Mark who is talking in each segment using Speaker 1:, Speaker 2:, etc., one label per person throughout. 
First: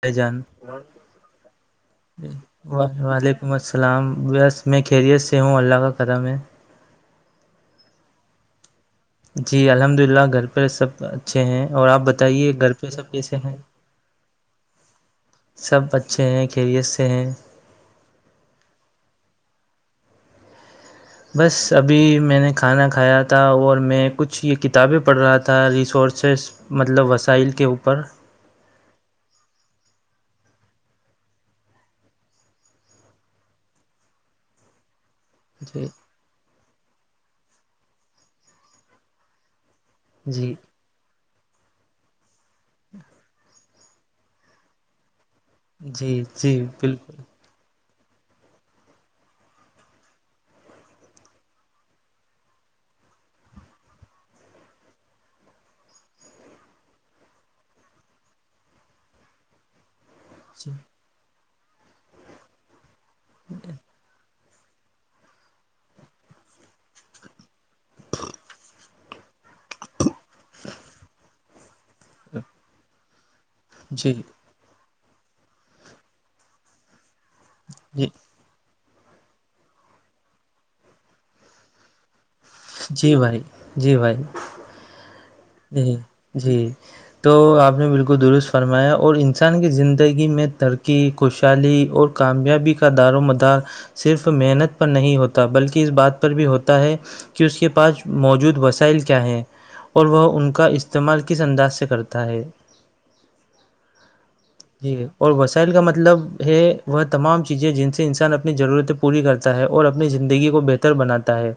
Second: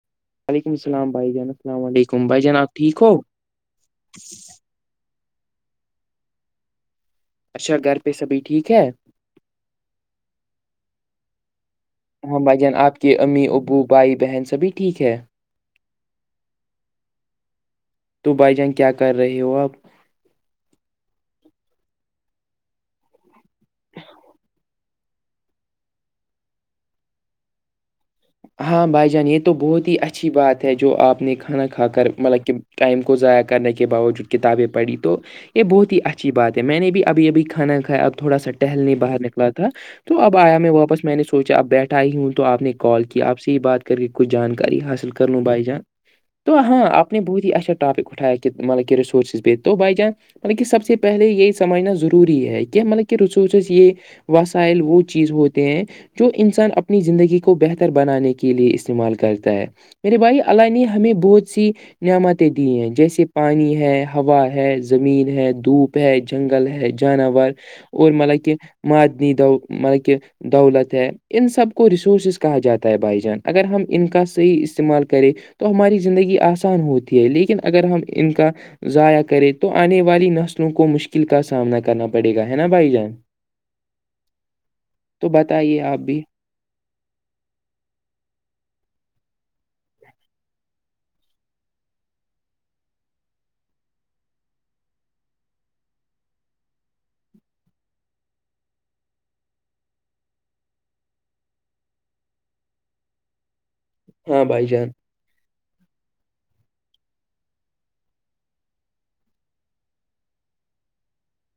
Speaker 1: بھائی جان
Speaker 2: وعلیکم السلام بھائی جان السلام علیکم بھائی جان آپ ٹھیک ہو
Speaker 1: وعلیکم السلام اویس میں خیریت سے ہوں اللہ کا کرم ہے
Speaker 2: اچھا گھر پہ سبھی ٹھیک ہے
Speaker 1: جی الحمد اللہ گھر پہ سب اچھے ہیں اور آپ
Speaker 2: ہاں
Speaker 1: بتائیے
Speaker 2: بھائی
Speaker 1: گھر
Speaker 2: جان
Speaker 1: پہ
Speaker 2: آپ کے
Speaker 1: سب کیسے
Speaker 2: امی
Speaker 1: ہیں
Speaker 2: ابو بھائی بہن سبھی ٹھیک ہے
Speaker 1: سب اچھے ہیں خیریت سے ہیں
Speaker 2: تو بھائی جان کیا کر رہے ہو آپ
Speaker 1: بس ابھی میں نے کھانا کھایا تھا اور میں کچھ یہ کتابیں پڑھ رہا تھا ریسورسیز مطلب وسائل کے اوپر
Speaker 2: ہاں بھائی جان یہ تو بہت ہی اچھی بات ہے جو آپ نے کھانا کھا کر مطلب کہ ٹائم کو ضائع کرنے کے باوجود کتابیں پڑھی تو یہ
Speaker 1: جی
Speaker 2: بہت ہی اچھی بات ہے میں نے بھی ابھی ابھی کھانا کھایا اب تھوڑا سا ٹہلنے باہر نکلا تھا تو اب
Speaker 1: جی
Speaker 2: آیا میں واپس میں نے سوچا اب بیٹھا ہی ہوں تو آپ نے کال کیا سے بات کر کے کچھ جانکاری حاصل کر لوں بھائی جان
Speaker 1: جی جی
Speaker 2: تو ہاں اپ نے
Speaker 1: بالکل
Speaker 2: بہت ہی اچھا اپ نے بٹھایا کتنے مالی رسورسز پے تو بھائی جان مطلب کہ سب سے پہلے یہی سمجھنا ضروری ہے کی مطلب کہ ریسورسز یہ وسائل وہ چیز ہوتے ہیں جو انسان اپنی زندگی کو بہتر گھر بنانے کے لیے استعمال کرتا ہے میرے بھائی اللہ
Speaker 1: جی
Speaker 2: نے ہمیں بہت سی نعمتیں دی ہیں جیسے پانی ہے ہوا ہے زمین ہے دھوپ ہے جنگل ہے جانور اور مطلب کہ معدنی م کہ دولت ہے ان سب کو ریسورسز کہا جاتا ہے بھائی جان [inaudible] اگر ہم ان
Speaker 1: جی
Speaker 2: کا صحیح استعمال کریں تو ہماری زندگی آسان ہوتی ہے لیکن اگر ہم
Speaker 1: جی
Speaker 2: ان کا ضائع کریں تو آنے والی نسلوں کو مشکل کا سامنا کرنا پڑ پڑے گا ہے نا بھائی جان
Speaker 1: جی جی بھائی
Speaker 2: تو بتائیے
Speaker 1: جی
Speaker 2: آپ بھی
Speaker 1: جی تو آپ نے بالکل درست فرمایا اور انسان کی زندگی میں ترقی خوشحالی اور کامیابی کا دار مدار صرف محنت پر نہیں ہوتا بلکہ اس بات پر بھی ہوتا ہے کہ اس کے پاس موجود وسائل کیا ہیں اور وہ ان کا استعمال کس انداز سے کرتا ہے
Speaker 2: ہاں بھائی جان
Speaker 1: جے اور وسائل کا مطلب ہے وہ تمام چیزیں جن سے انسان اپنی ضرورتیں پوری کر تا ہے اور اپنی زندگی کو بہتر بناتا ہے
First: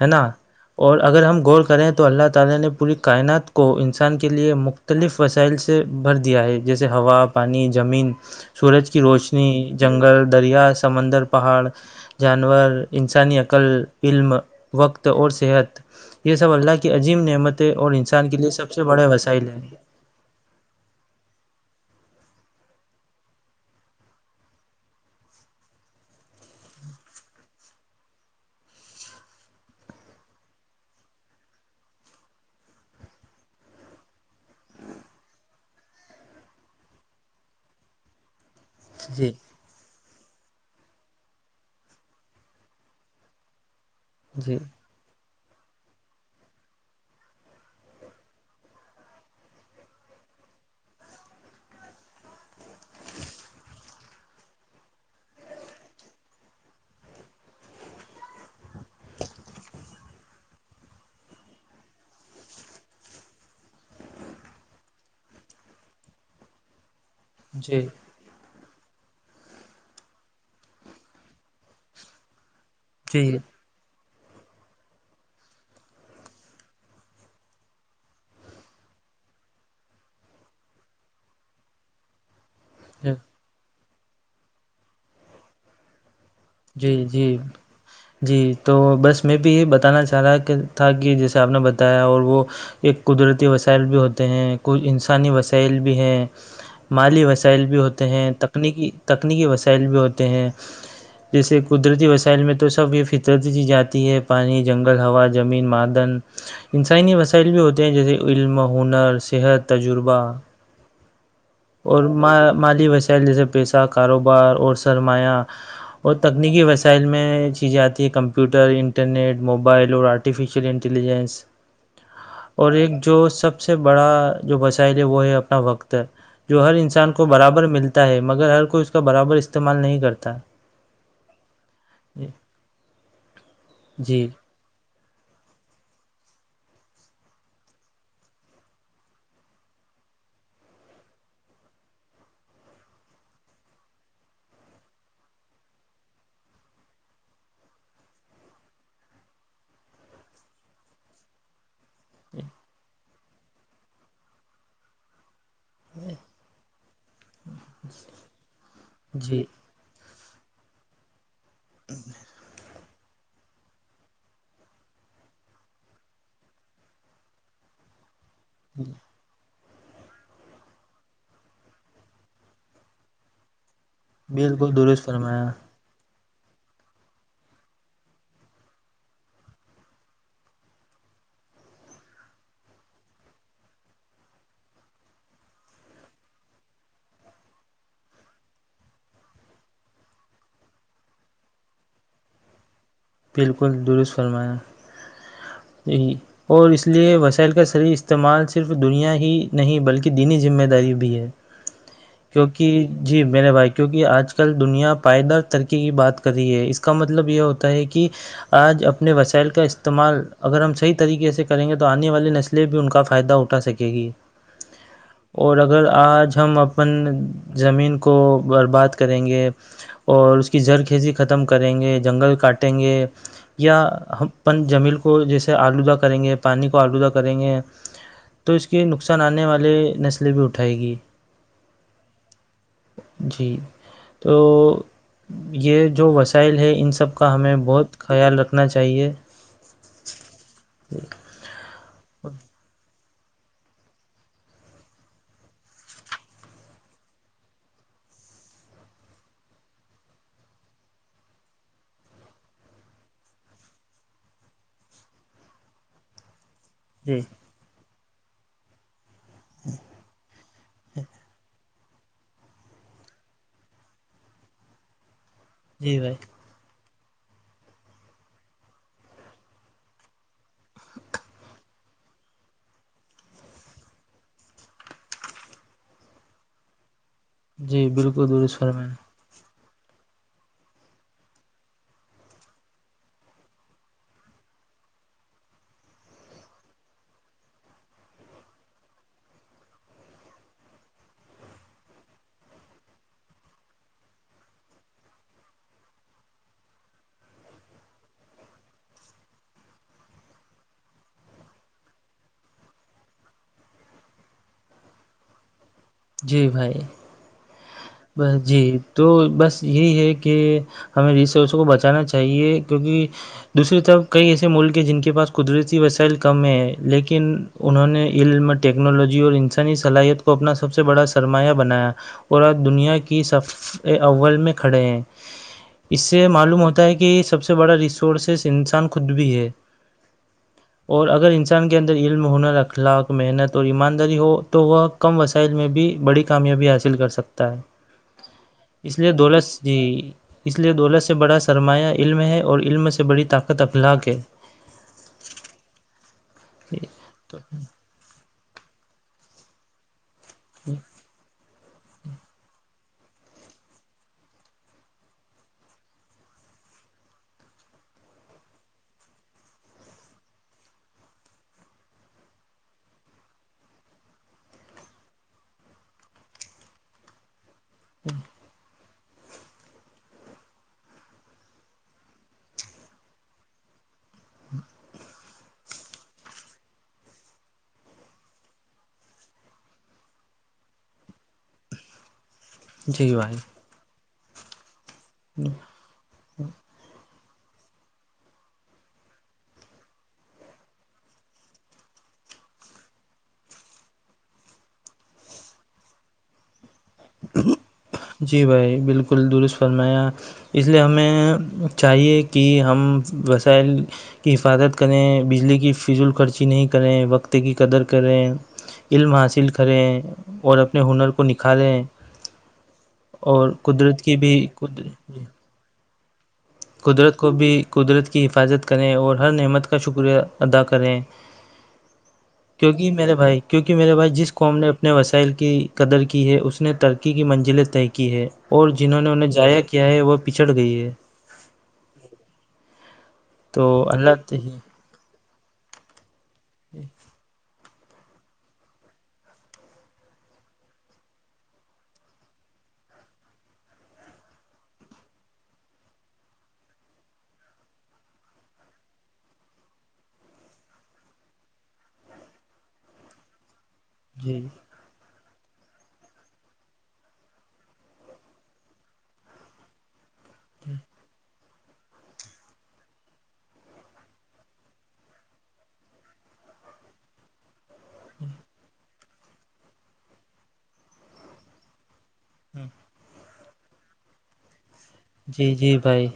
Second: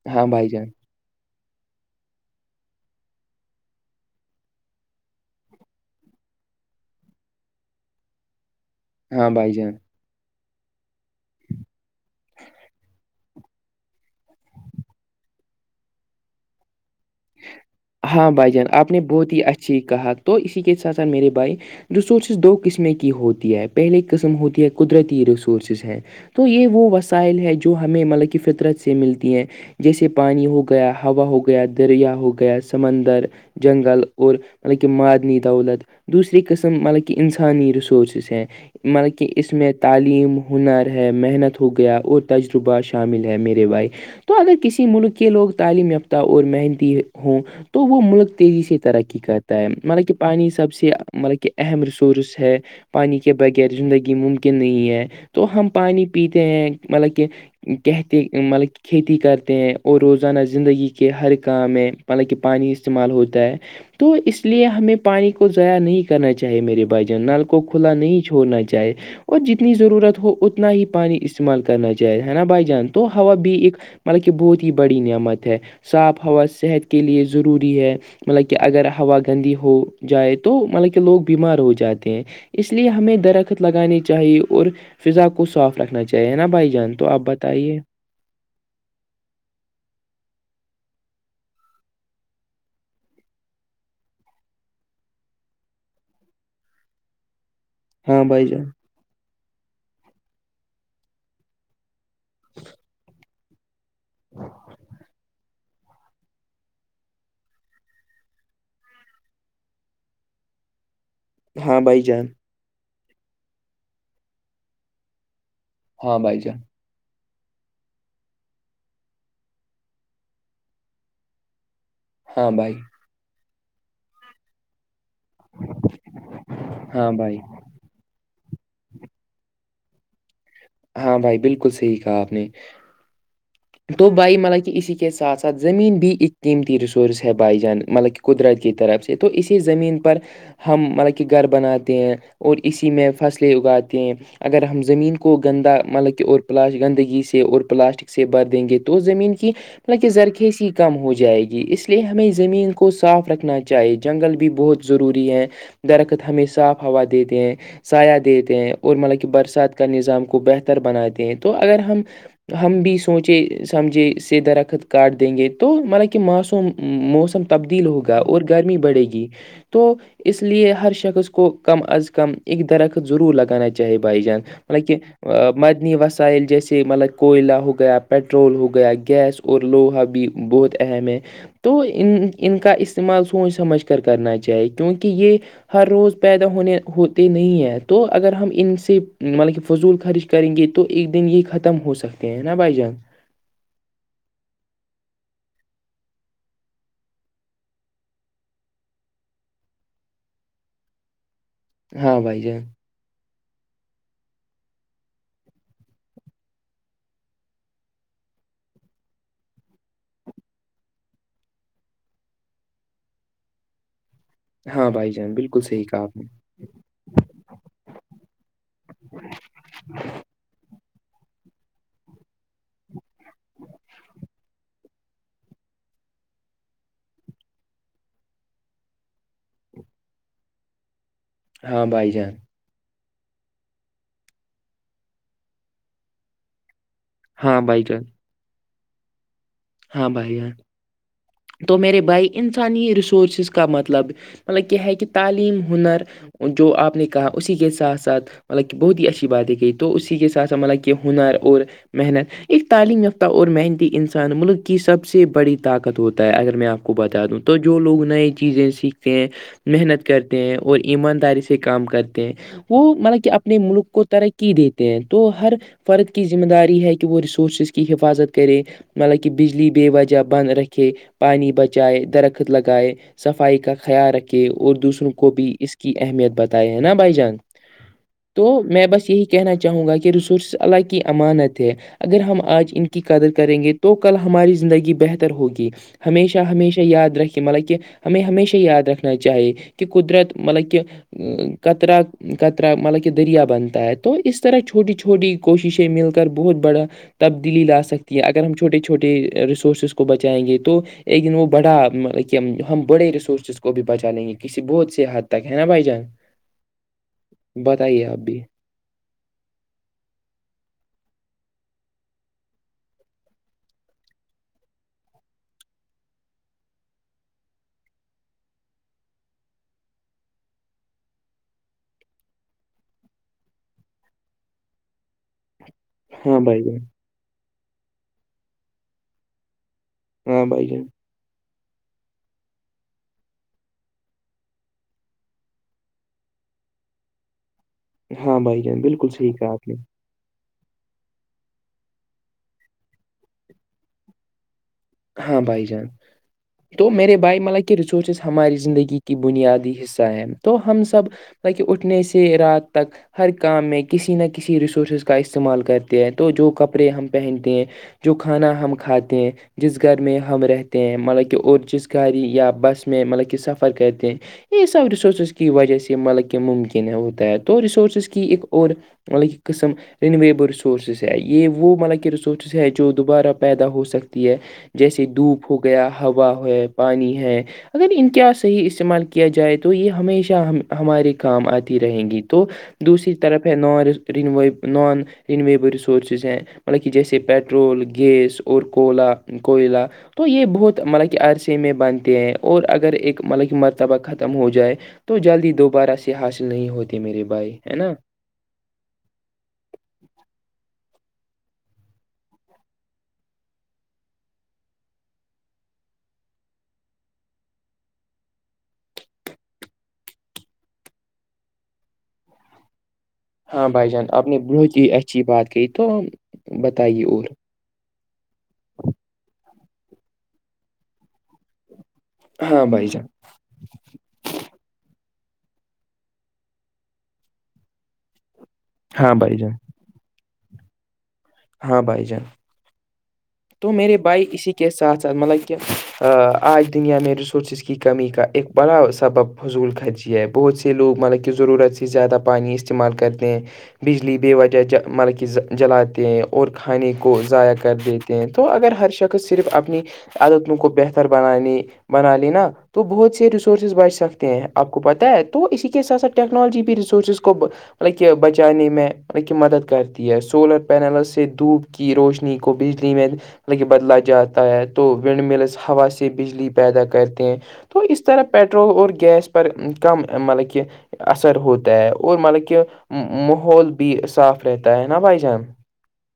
Speaker 1: ہے
Speaker 2: ہاں
Speaker 1: نا
Speaker 2: بھائی جان
Speaker 1: اور اگر ہم غور کریں تو اللہ الا نے پوری کائنات کو انسان کے لیے مختلف وسائل سے بھر دیا ہے جیسے ہوا- پانی زمین سورج کی
Speaker 2: ہاں
Speaker 1: روشنی
Speaker 2: بھائی جان
Speaker 1: جنگل دریا سمندر پہاڑ جانور انسانی عقل علم وقت اور صحت یہ سب اللہ کی عجیب جم نعمتیں اور انسان
Speaker 2: ہاں
Speaker 1: کے لیے
Speaker 2: بھائی جان
Speaker 1: سب سے
Speaker 2: آپ نے
Speaker 1: بڑے
Speaker 2: بہت ہی
Speaker 1: وسائل ہیں
Speaker 2: اچھی کہا تو اسی کے ساتھ ساتھ میرے بھائی ریسورسز دو قسمیں کی ہوتی ہے پہلے قسم ہوتی ہے قدرتی ریسورسز ہیں تو یہ وہ وسائل ہے جو ہمیں مطلب کہ فطرت سے ملتی ہیں جیسے پانی ہو گیا ہوا ہو گیا دریا ہو گیا سمندر جنگل اور مطلب کہ مادنی دولت دوسری قسم مطلب کہ انسانی ریسورسز ہیں مطلب کہ
Speaker 1: جی
Speaker 2: اس میں تعلیم ہنر ہے محنت ہو گیا اور تجربہ شامل ہے میرے بھائی تو اگر
Speaker 1: جی
Speaker 2: کسی ملک کے لوگ تعلیم یافتہ اور مہندی ہوں تو وہ ملک تیزی سے ترقی کرتا ہے مطلب کہ پانی سب سے مطلب کہ اہم ریسورس ہے پانی کے بغیر زندگی ممکن نہیں ہے تو ہم پانی پیتے ہیں مطلب کہ کہتے مطلب کھیتی کرتے ہیں اور روزانہ زندگی کے ہر کام میں مطلب کہ پانی استعمال ہوتا ہے تو اس لیے ہمیں پانی کو ضائیاع نہیں کرنا چاہیے میرے بھائی جان نل کو
Speaker 1: جی
Speaker 2: کھلا نہیں چھوڑنا چاہے اور جتنی ضرورت ہو اتنا ہی پانی استعمال کرنا چاہے ہے نا بھائی جان تو ہوا
Speaker 1: جی
Speaker 2: بھی ایک مطلب کہ بہت ہی بڑی نعمت ہے صاف ہوا صحت کے لیے ضروری ہے مطلب کہ اگر ہوا گندی ہو جائے تو مطلب کہ لوگ بیمار ہو جاتے ہیں اس لیے ہمیں درخت لگانی چاہیے اور فضا کو صاف رکھنا چاہیے نا بھائی
Speaker 1: جی
Speaker 2: جان تو آپ
Speaker 1: جی
Speaker 2: بتائیے
Speaker 1: جی تو بس میں بھی یہ بتانا چاہ رہا کہ تھا کہ جیسے آپ نے بتایا اور وہ ایک قدرتی وسائل بھی ہوتے ہیں کوئی انسانی وسائل بھی ہیں مالی وسائل بھی ہوتے
Speaker 2: ہاں
Speaker 1: ہیں
Speaker 2: بھائی جان
Speaker 1: تکنیکی تکنیکی وسائل بھی ہوتے ہیں جیسے قدرتی وسائل میں تو سب یہ فطرت ج جاتی ہے پانی جنگل ہوا جب زمین مادن [inaudible] انسانی وسائل بھی ہوتے ہیں جیسے علم ہنر صحت تجربہ
Speaker 2: ہاں
Speaker 1: اور
Speaker 2: بھائی جان
Speaker 1: مالی وسائل جیسے پیسہ کاروبار اور سرمایہ اور
Speaker 2: ہاں بھائی جان
Speaker 1: تکنیکی ویس م سائل میں چیزیں آتی ہیں کمپیوٹر انٹرنیٹ موبائل اور آرٹیفیشیل انٹیلیجنس
Speaker 2: ہاں
Speaker 1: اور
Speaker 2: بھائی
Speaker 1: ایک جو سب سے بڑا جو وسائل ہے وہ ہے اپنا وقت جو ہر
Speaker 2: ہاں
Speaker 1: انسان کو
Speaker 2: بھائی
Speaker 1: برابر ملتا ہے مگر ہر کوئی اس کا برابر استعمال نہیں کرتا
Speaker 2: ہاں بھائی بالکل صحیح کہا آپ نے تو
Speaker 1: جی
Speaker 2: بھائی ملب کہ اسی کے ساتھ ساتھ زمین بھی ایک قیمتی ریسورس ہے بائی جان مطلب کہ قدرت کی طرف سے تو اسی زمین پر ہم مطلب کہ گھر بناتے ہیں اور اسی میں فصلیں اگاتے ہیں اگر ہم زمین کو کو گندا مطلب کہ اور پلاس گندگی سے اور پلاسٹک سے بھر دیں گے تو زمین کی مطلب کہ زرخیز ہی کم ہو جائے گی اس لیے اس لیے ہمیں زمین کو صاف رکھنا چاہیے جنگل بھی بہت ضروری ہے درخت ہمیں صاف ہوا دیتے ہیں سایہ دیتے ہیں اور مطلب کہ
Speaker 1: جی
Speaker 2: برسات کا کو بہتر بناتے ہیں تو اگر ہم ہم بھی سوچے سمجھے سے درخت کاٹ دیں گے تو مطلا کہ موس موسم تبدیل ہوگا اور گرمی بڑے گی تو اس لیے ہر شخص کو کم از کم ایک درخت ضرور لگانا چاہے بھائی جان
Speaker 1: بالکل درست فرمایا
Speaker 2: قدنی وسائل جیسے مطلب کوئلہ ہو گیا پٹرول ہو گیا گیس اور لوہا بھی بہت اہم ہے تو ان ان کا استعمال سوچ سمجھ کر کرنا چاہیے کیونکہ یہ ہر روز پیدا ہونے ہوتے نہیں ہیں تو اگر ہم ان سے مطلب فضول خرچ کریں گے تو ایک دن یہ ختم ہو سکتے ہیں نا بائی جانس
Speaker 1: بالکل درست فرمایا یہ اور اس لیئے وسائل کا صح استعمال صرف دنیا ہی نہیں بلکہ دینی ذمہ داری بھی ہے
Speaker 2: ہاں بھائی جان
Speaker 1: کیونکہ جی میرے بھائی کیونکہ آج کل دنیا پائیدار ترقی کی بات کر رہی ہے اس کا مطلب یہ ہوتا ہے کہ کہ آج اپنے وسائل کا استعمال اگر ہم صحیح طریقے سے کریں گے تو آنے والی نسلیں بھی ان کا فائدہ اٹھا سکیں گی
Speaker 2: ہاں بھائی جان
Speaker 1: اور
Speaker 2: بالکل
Speaker 1: اگر
Speaker 2: صحیح کہا آپ نے
Speaker 1: آج ہم اپنے اپن زمین کو برباد کریں گے اور اس کی زرخیزی ختم کریں گے جنگل کاٹیں گے یا ہم اپن جمیل کو جیسے آلودہ کریں گے پانی کو آلودہ کریں گے تو اس کے نقصان آنے والے نسلیں بھی اٹھائے گی
Speaker 2: ہاں بھائی جان
Speaker 1: جی تو یہ جو وسائل ہے ان سب کا کا ہمیں
Speaker 2: ہاں بھائی
Speaker 1: بہت
Speaker 2: جان
Speaker 1: خیال رکھنا چاہیے
Speaker 2: ہاں بھائی ہے تو میرے بھائی انسانی ریسورسز کا مطلب مطلب کہ ہے کہ تعلیم ہنر جو آپ نے کہا اسی کے ساتھ ساتھ مطلب کہ بہت ہی اچھی بات ہے کہ تو اسی کے ساتھ مطلب کہ ہنر اور محنت ایک تعلیم یافتہ اور محنتی انسان ملک کی سب سے بڑی طاقت ہوتا ہے اگر میں آپ کو
Speaker 1: جی
Speaker 2: بتا دوں تو جو لوگ نئی چیزیں سیکھ محنت کرتے ہیں اور ایمانداری سے کام کرتے ہیں وہ مطلب کہ اپنے ملک کو ترقی دیتے ہیں تو ہر
Speaker 1: جی
Speaker 2: فرد
Speaker 1: بھائی
Speaker 2: کی ذمہ داری ہے کہ وہ ریسورسز کی حفاظت کرے مطلب کہ بجلی بے وجہ بند رکھے پانی بچائے درخت لگائے صفائی کا خیال رکھے اور دوسروں کو بھی اس کی اہمیت بتائے نا بھائی جان
Speaker 1: جی بالکل درست
Speaker 2: تو میں
Speaker 1: فرمائیں
Speaker 2: بس یہی کہنا چاہوں گا کہ ریسورسز اللہ کی امانت ہے اگر ہم آج ان کی قدر کریں گے تو تو کل ہماری زندگی بہتر ہوگی ہمیشہ ہمیشہ یاد رکھے مطلب کہ ہمیں ہمیشہ یاد رکھنا چاہیے کہ قدرت مطلب کہ کترا کترا مطلب کہ دریا بنتا ہے تو اس طرح چھوٹی چھوٹی کوششیں مل کر بہت بڑا تبدیلی لا سکتی ہیں اگر ہم چھوٹے چھوٹے ریسورسز کو بچائیں گے تو لیکن وہ بڑا ہم بڑے ریسورسز کو بھی بچا لیں گے کسی بہت سے حد تک ہے نا بھائی جان
Speaker 1: جی بھائی
Speaker 2: بتائیے آپ
Speaker 1: ب
Speaker 2: بھی
Speaker 1: جی تو بس یہی ہے کہ ہمیں ریسورسوں کو بچانا چاہیے کیونکہ دوسری طرف کئی ایسے ملک ہیں جن کے پاس قدرتی وسائل کم ہیں لیکن انہوں نے علم ٹیکنالوجی اور انسانی صلاحیت کو اپنا سب سے بڑا سرمایہ بنایا اور اج دنیا کیف اول میں کھڑے ہیں اس سے
Speaker 2: ہاں
Speaker 1: معلوم
Speaker 2: بھائی جان۔
Speaker 1: ہوتا ہے کہ سب سے سے بڑا ریسورسس انسان خود بھی ہے
Speaker 2: ہاں بھائی جان
Speaker 1: اور اگر انسان کے اندر علم ہونر رخلاق محنت اور ایمانداری ہو تو وہ کم وسائل میں بھی بڑی کامیابی حاصل کر سکتا ہے
Speaker 2: ہاں بھائی جان
Speaker 1: اس
Speaker 2: بالکل
Speaker 1: لیے
Speaker 2: صحیح
Speaker 1: دولت
Speaker 2: کہا آپ نے
Speaker 1: جی اس لیے دولت سے بڑا سرمایہ علم ہے اور علم سے بڑی طاقت اخلاق ہے
Speaker 2: ہاں بھائی جان تو میرے بھائی مطلب کہ ریسورسز ہماری زندگی کی بنیادی حصہ تو ہم سب لک اٹھنے سے رات تک ہر کام میں کسی نہ کسی ریسورسز کا استعمال کرتے ہیں تو جو کپڑے ہم پہنتے ہیں جو کھانا ہم کھاتے ہیں جس گھر میں ہم رہتے ہیں مطلب کہ اور جس گاڑی یا بس میں مطلب کہ سفر کرتے ہیں یہ سب ریسورسز کی وجہ سے مطلب کہ ممکن ہے ہوتا ہے تو ریسورسز کی ایک اور ملب ایک قسم رینویبل رسورسز ہے یہ وہ مطلب کہ ریسورسز ہے جو دوبارہ پیدا ہو سکتی ی ہے جیسے دھوپ ہو گیا ہوا ہے پانی ہے اگر ان کیا صحیح استعمال کیا جائے تو یہ ہمیشہ ہم ہمارے کام آتی رہیں گی تو دوسری
Speaker 1: جی بھائی
Speaker 2: طرف ہے نان رویبل ریسورسز ہیں مطلب کہ جیسے پٹرول گیس اور کوئلہ کوئلہ تو یہ بہت مطلب کہ عرصے میں بنتے ہیں اور اگر ایک مطلب کہ مرتبہ ختم ہو جائے تو جلدی دوبارہ سے حاصل نہیں ہوتے میرے بھائی ہے نا
Speaker 1: جی بھائی بالکل درست فرمایا اس لیے ہمیں چاہیے کہ ہم وسائل کی حفاظت کریں بجلی کی فض ال خرچی نہیں کریں وقت کی قدر کریں علم حاصل کریں اور اپنے ہنر کو نکھاریں اور
Speaker 2: ہاں بھائی
Speaker 1: قدرت
Speaker 2: جان
Speaker 1: کی
Speaker 2: آپ
Speaker 1: بھی
Speaker 2: نے بہت ہی
Speaker 1: قدر
Speaker 2: اچھی بات کی تو بتائیے
Speaker 1: قدرت
Speaker 2: اور
Speaker 1: کو بھی قدرت کی حفاظت کریں اور ہر نعمت کا شکریہ ادا کریں
Speaker 2: ہاں بھائی
Speaker 1: کیونکہ
Speaker 2: جان
Speaker 1: میرے بھائی کیونکہ میرے بھائی جس قوم نے اپنے وسائل کی قدر کی ہے اس نے ترقی کی منزلیں طے کی ہے اور جنہوں نے
Speaker 2: ہاں
Speaker 1: انہیں
Speaker 2: بھائی جان
Speaker 1: جضاع کیا ہے وہ پچھڑ گئی ہے
Speaker 2: ہاں بھائی جان تو میرے بھائی اسی کے ساتھ ساتھ مطلب کہ آج دنیا میں ریسورسز کی کمی کا ایک بڑا سبب فضول خرچی ہے بہت سے لوگ مطلب کی ضرورت سے سے زیادہ پانی استعمال کرتے ہیں بجلی بے وجہ مطلب کہ جلاتے ہیں اور کھانے کو ضائع کر دیتے ہیں تو اگر ہر شخص صرف اپنی عدتوں کو بہتر بنانی بنا لینا تو بہت سے ریسورسز بچ سکتے
Speaker 1: جی
Speaker 2: ہیں اب کو پتا ہے تو اسی کے ساتھ ساتھ ٹیکنالوجی بھی ریسورسز کو مطلب کہ بچانے میں مطلب کہ مدد کرتے ہے سولر پینلوں سے دھوپ کی روشنی کو بجلی میں ل بدلا جاتا ہے تو ونڈ ملس ہوا سے بجلی پیدا کرتے ہیں تو اس طرح پٹرول اور گیس پر کم مطلب کہ اثر ہوتا ہے اور مطلب کہ ماحول بھی صاف رہتا ہے نا بھائی جان
Speaker 1: جی جی بھائی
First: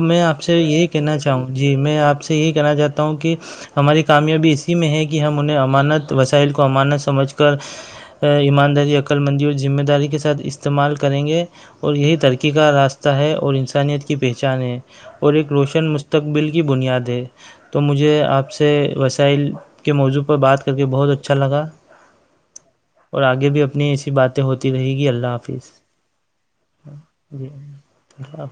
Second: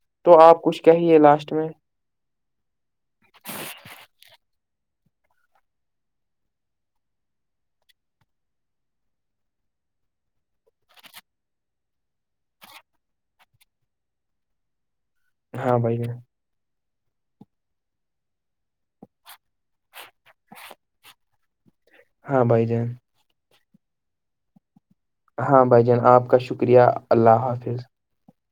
Speaker 1: میں
Speaker 2: تو
Speaker 1: سے
Speaker 2: آپ کچھ
Speaker 1: یہی کہنا
Speaker 2: کہیے
Speaker 1: چاہوں
Speaker 2: لاسٹ
Speaker 1: جی میں آپ سے یہی کہنا چاہتا ہوں کہ ہماری کامیابی اسی میں ہے کہ ہم انہیں امانت وسائل کو امانت سمجھ کر ایمانداری عقللمندی اور ذمہ داری کے ساتھ استعمال کریں گے اور یہی ترکی کا راستہ ر ہے اور انسانیت کی پہچان ہے اور ایک
Speaker 2: ہاں
Speaker 1: روشن
Speaker 2: بھائی جان
Speaker 1: مستقبل کی بنیاد ہے تو مجھے آپ سے وسائل کے موضوع پر بات کر کے بہت اچھا لگا
Speaker 2: ہاں بھائی جان
Speaker 1: اور آگے بھی اپنی ایسی باتیں ہوتی رہے گی اللہ
Speaker 2: ہاں
Speaker 1: حافظ
Speaker 2: بھائی
Speaker 1: اللہ
Speaker 2: جان آپ کا شکریہ اللہ حافظ
Speaker 1: اب